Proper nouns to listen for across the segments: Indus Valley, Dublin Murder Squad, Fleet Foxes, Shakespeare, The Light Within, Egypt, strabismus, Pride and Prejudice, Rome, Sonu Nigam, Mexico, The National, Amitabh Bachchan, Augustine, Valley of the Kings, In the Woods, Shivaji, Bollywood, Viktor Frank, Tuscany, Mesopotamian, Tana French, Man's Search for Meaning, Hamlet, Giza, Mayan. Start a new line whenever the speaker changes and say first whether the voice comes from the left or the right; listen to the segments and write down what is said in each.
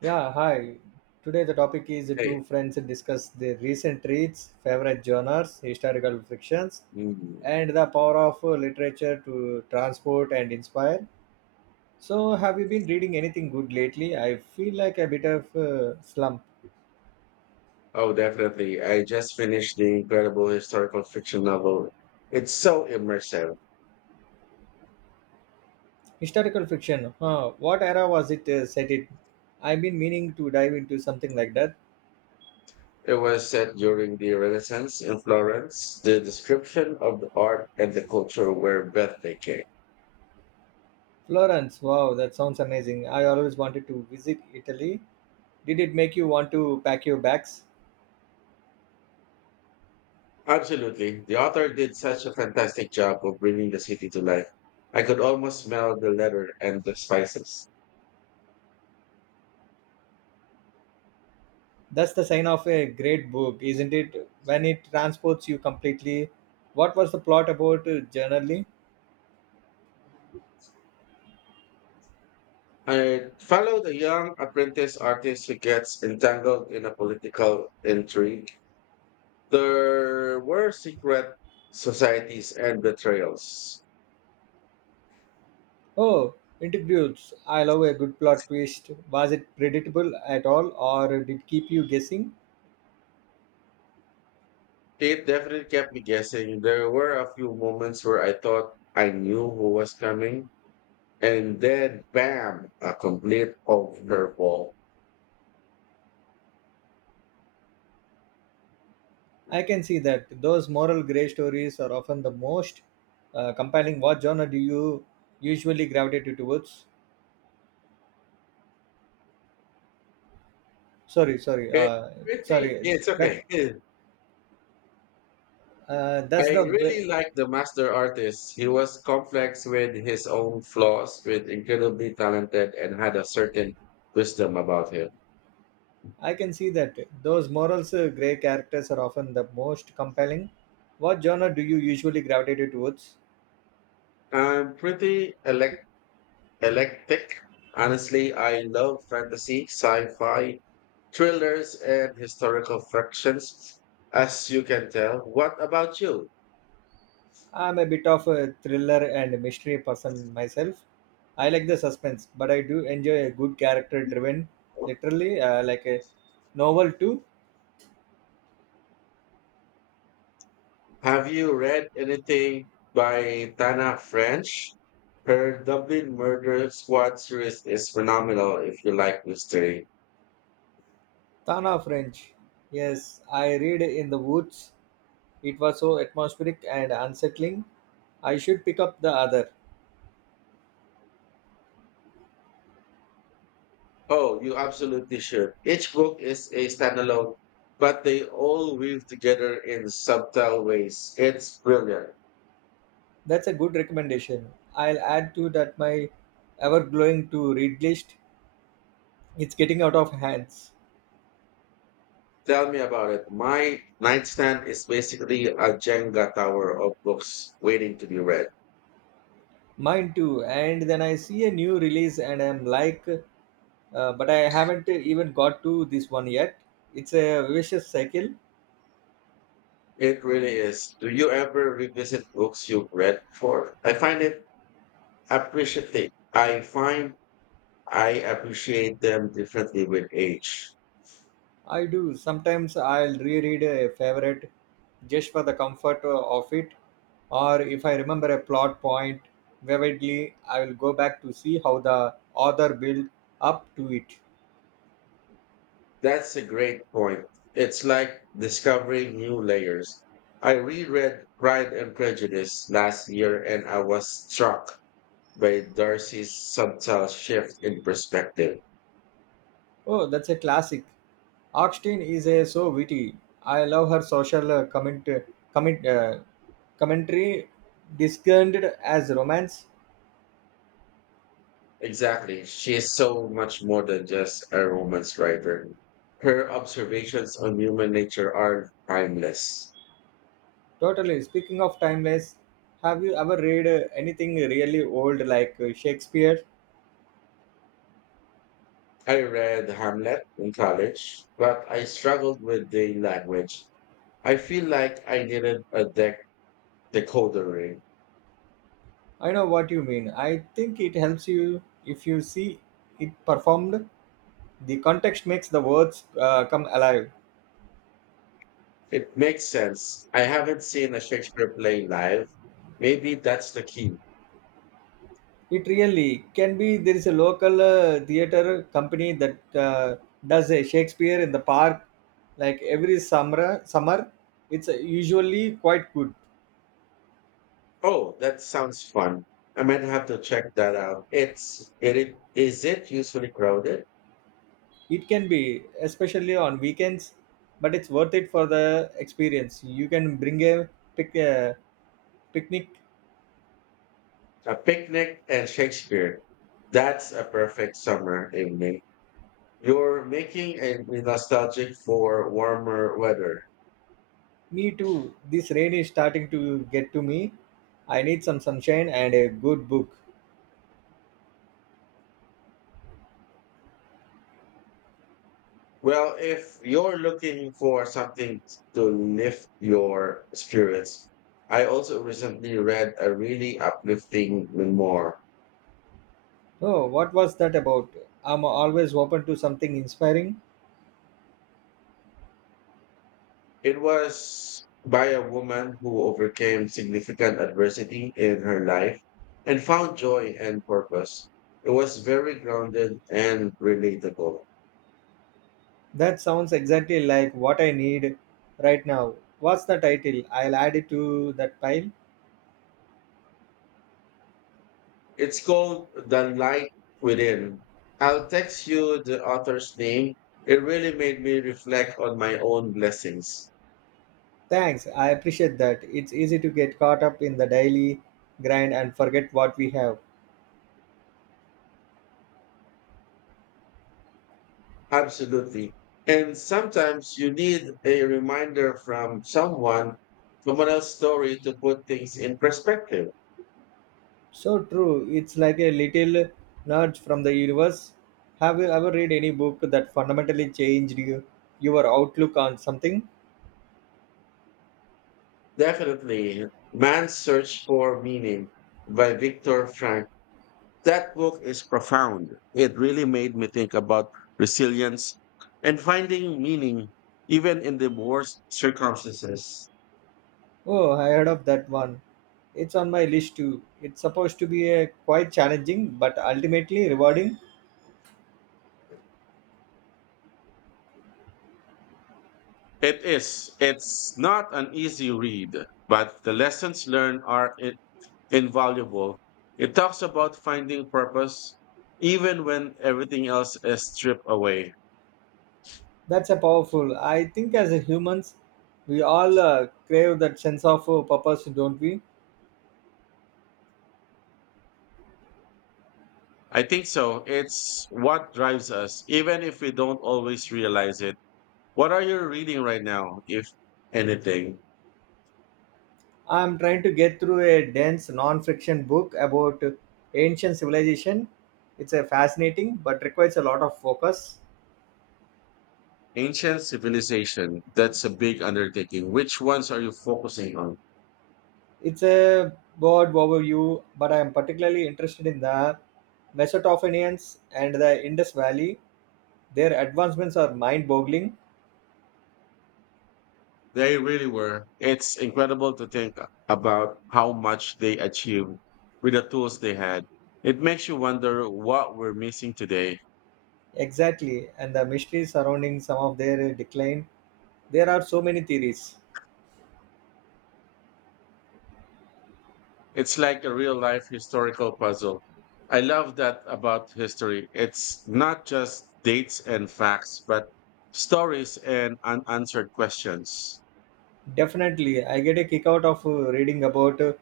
right: Yeah, hi. Today the topic is the
left: Hey.
right: two friends discuss their recent reads, favorite genres, historical fictions,
left: Mm.
right: and the power of literature to transport and inspire. So, have you been reading anything good lately? I feel like a bit of slump.
left: Oh, definitely. I just finished the incredible historical fiction novel. It's so immersive.
right: Historical fiction. Huh. What era was it set in? I've been meaning to dive into something like that.
left: It was set during the Renaissance in Florence. The description of the art and the culture were breathtaking.
right: Florence. Wow, that sounds amazing. I always wanted to visit Italy. Did it make you want to pack your bags?
left: Absolutely. The author did such a fantastic job of bringing the city to life. I could almost smell the leather and the spices.
right: That's the sign of a great book, isn't it? When it transports you completely. What was the plot about generally?
left: I followed a young apprentice artist who gets entangled in a political intrigue. There were secret societies and betrayals.
right: Oh, interviews. I love a good plot twist. Was it predictable at all or did it keep you guessing?
left: It definitely kept me guessing. There were a few moments where I thought I knew who was coming, and then bam, a complete overhaul.
right: I can see that those moral grey stories are often the most compelling. What genre do you usually gravitate towards? Sorry, sorry,
left: Eh,
right: uh,
left: pretty,
right: sorry.
left: it's
right: That
left: okay. I
right: that's the
left: really like the master artist. He was complex with his own flaws, with incredibly talented, and had a certain wisdom about him.
right: I can see that. Those morals grey characters are often the most compelling. What genre do you usually gravitate towards?
left: I'm eclectic. Honestly, I love fantasy, sci-fi, thrillers, and historical fictions, as you can tell. What about you?
right: I'm a bit of a thriller and mystery person myself. I like the suspense, but I do enjoy a good character driven, literally, like a novel too.
left: Have you read anything by Tana French? Her Dublin Murder Squad series is phenomenal if you like mystery.
right: Tana French. Yes, I read In the Woods. It was so atmospheric and unsettling. I should pick up the other.
left: Oh, you absolutely should. Each book is a standalone, but they all weave together in subtle ways. It's brilliant.
right: That's a good recommendation. I'll add to that my ever glowing to read list. It's getting out of hands.
left: Tell me about it. My nightstand is basically a Jenga tower of books waiting to be read.
right: Mine too. And then I see a new release and I'm like, but I haven't even got to this one yet. It's a vicious cycle.
left: It really is. Do you ever revisit books you've read before? I find it Appreciate. I find I appreciate them differently with age.
right: I do. Sometimes I'll reread a favorite just for the comfort of it. Or if I remember a plot point vividly, I will go back to see how the author built up to it.
left: That's a great point. It's like discovering new layers. I reread Pride and Prejudice last year and I was struck by Darcy's subtle shift in perspective.
right: Oh, that's a classic. Augustine is a so witty. I love her social comment, uh, commentary discerned as romance.
left: Exactly. She is so much more than just a romance writer. Her observations on human nature are timeless.
right: Totally. Speaking of timeless, have you ever read anything really old like Shakespeare?
left: I read Hamlet in college, but I struggled with the language. I feel like I needed a dec- decoder ring.
right: I know what you mean. I think it helps you if you see it performed. The context makes the words come alive.
left: It makes sense. I haven't seen a Shakespeare play live. Maybe that's the key.
right: It really can be. There is a local theater company that uh, does a Shakespeare in the park, like every summer. It's usually quite good.
left: Oh, that sounds fun. I might have to check that out. It's it, it is it usually crowded?
right: It can be, especially on weekends, but it's worth it for the experience. You can bring a pic, uh, picnic.
left: A picnic and Shakespeare. That's a perfect summer evening. You're making a me nostalgic for warmer weather.
right: Me too. This rain is starting to get to me. I need some sunshine and a good book.
left: Well, if you're looking for something to lift your spirits, I also recently read a really uplifting memoir.
right: Oh, what was that about? I'm always open to something inspiring.
left: It was by a woman who overcame significant adversity in her life and found joy and purpose. It was very grounded and relatable.
right: That sounds exactly like what I need right now. What's the title? I'll add it to that pile.
left: It's called The Light Within. I'll text you the author's name. It really made me reflect on my own blessings.
right: Thanks, I appreciate that. It's easy to get caught up in the daily grind and forget what we have.
left: Absolutely. And sometimes you need a reminder from someone else's story to put things in perspective.
right: So true, it's like a little nudge from the universe. Have you ever read any book that fundamentally changed you, your outlook on something?
left: Definitely. Man's Search for Meaning by Viktor Frank. That book is profound. It really made me think about resilience and finding meaning even in the worst circumstances.
right: Oh, I heard of that one. It's on my list too. It's supposed to be a quite challenging but ultimately rewarding.
left: It is. It's not an easy read, but the lessons learned are invaluable. It talks about finding purpose even when everything else is stripped away.
right: That's a powerful. I think as a humans, we all crave that sense of purpose, don't we?
left: I think so. It's what drives us, even if we don't always realize it. What are you reading right now, if anything?
right: I'm trying to get through a dense non-fiction book about ancient civilization. It's a fascinating, but requires a lot of focus.
left: Ancient civilization. That's a big undertaking. Which ones are you focusing on?
right: It's a broad overview, but I am particularly interested in the Mesopotamians and the Indus Valley. Their advancements are mind-boggling.
left: They really were. It's incredible to think about how much they achieved with the tools they had. It makes you wonder what we're missing today.
right: Exactly, and the mysteries surrounding some of their decline. There are so many theories.
left: It's like a real life historical puzzle. I love that about history. It's not just dates and facts, but stories and unanswered questions.
right: Definitely, I get a kick out of reading about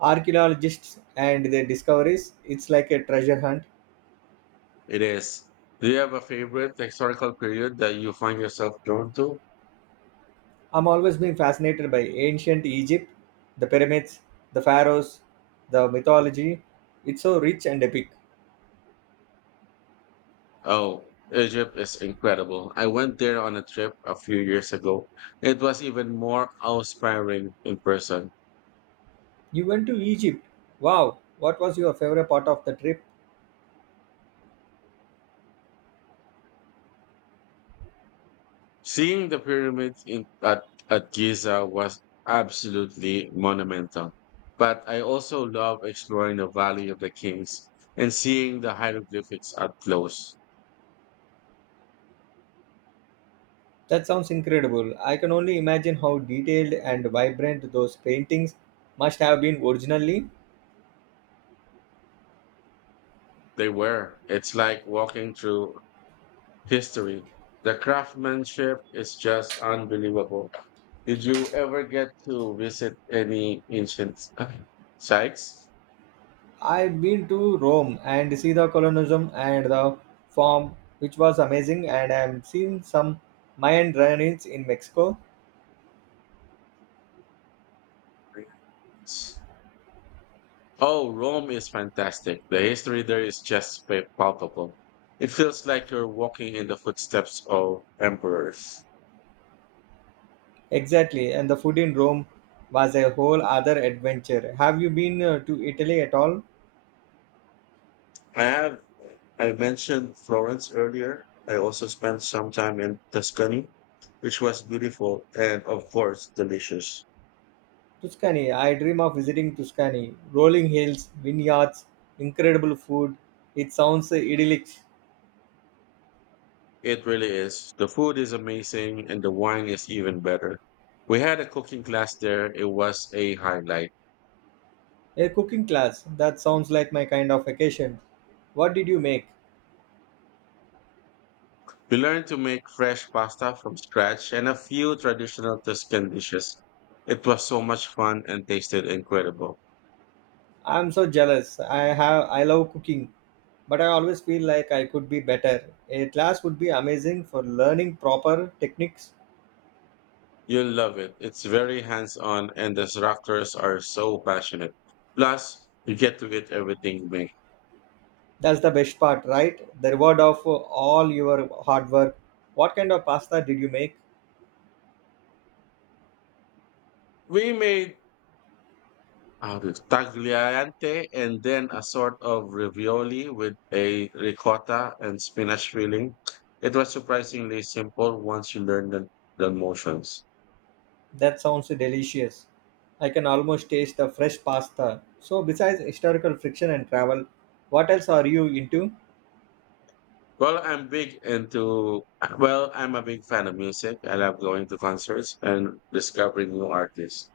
right: archaeologists and their discoveries. It's like a treasure hunt.
left: It is. Do you have a favorite historical period that you find yourself drawn to?
right: I'm always been fascinated by ancient Egypt, the pyramids, the pharaohs, the mythology. It's so rich and epic.
left: Oh, Egypt is incredible. I went there on a trip a few years ago. It was even more awe inspiring in person.
right: You went to Egypt. Wow, what was your favorite part of the trip?
left: Seeing the pyramids in at Giza was absolutely monumental. But I also love exploring the Valley of the Kings and seeing the hieroglyphics up close.
right: That sounds incredible. I can only imagine how detailed and vibrant those paintings must have been originally.
left: They were. It's like walking through history. The craftsmanship is just unbelievable. Did you ever get to visit any ancient sites?
right: I've been to Rome and see the colonialism and the form, which was amazing. And I've seen some Mayan ruins in Mexico.
left: Oh, Rome is fantastic. The history there is just pa- palpable. It feels like you're walking in the footsteps of emperors.
right: Exactly, and the food in Rome was a whole other adventure. Have you been to Italy at all?
left: I have I mentioned Florence earlier. I also spent some time in Tuscany, which was beautiful and, of course, delicious.
right: Tuscany. I dream of visiting Tuscany. Rolling hills, vineyards, incredible food. It sounds idyllic.
left: It really is. The food is amazing and the wine is even better. We had a cooking class there. It was a highlight.
right: A cooking class. That sounds like my kind of vacation. What did you make?
left: We learned to make fresh pasta from scratch and a few traditional Tuscan dishes. It was so much fun and tasted incredible.
right: I'm so jealous. I love cooking, but I always feel like I could be better. A class would be amazing for learning proper techniques.
left: You'll love it. It's very hands on, and the instructors are so passionate. Plus, you get to eat everything you make.
right: That's the best part, right? The reward of all your hard work. What kind of pasta did you make?
left: We made tagliante and then a sort of ravioli with a ricotta and spinach filling. It was surprisingly simple once you learn the motions.
right: That sounds delicious. I can almost taste the fresh pasta. So besides historical friction and travel, what else are you into?
left: Well, I'm big into, well, I'm a big fan of music. I love going to concerts and discovering new artists.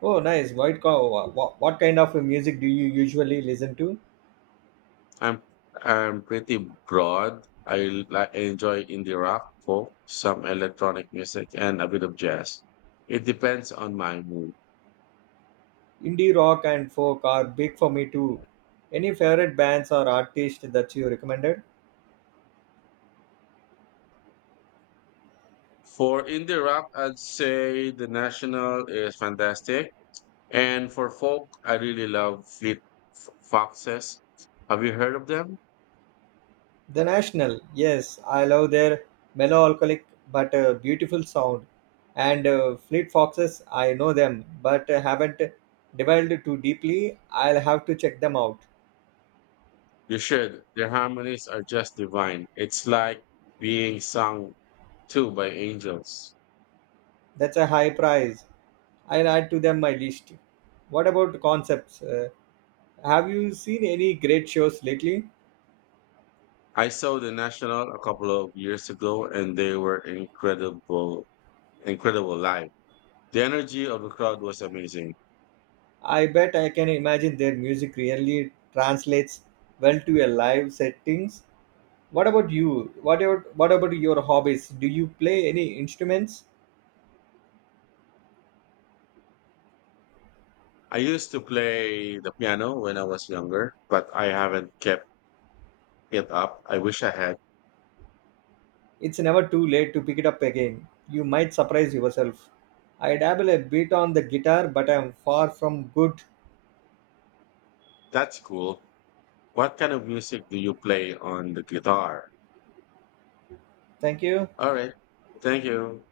right: Oh, nice. White cow. What kind of music do you usually listen to?
left: I'm I'm pretty broad. I enjoy indie rock, folk, some electronic music, and a bit of jazz. It depends on my mood.
right: Indie rock and folk are big for me too. Any favorite bands or artists that you recommended?
left: For indie rock, I'd say The National is fantastic, and for folk, I really love Fleet Foxes. Have you heard of them?
right: The National, yes, I love their melancholic but beautiful sound. And Fleet Foxes, I know them but haven't delved too deeply. I'll have to check them out.
left: You should. Their harmonies are just divine. It's like being sung to by angels.
right: That's a high price. I'll add to them my list. What about concepts? Have you seen any great shows lately?
left: I saw the National a couple of years ago and they were incredible live. The energy of the crowd was amazing.
right: I bet I can imagine their music really translates well to a live settings. What about you? What about, your hobbies? Do you play any instruments?
left: I used to play the piano when I was younger, but I haven't kept it up. I wish I had.
right: It's never too late to pick it up again. You might surprise yourself. I dabble a bit on the guitar, but I'm far from good.
left: That's cool. What kind of music do you play on the guitar?
right: Thank you.
left: All right. Thank you.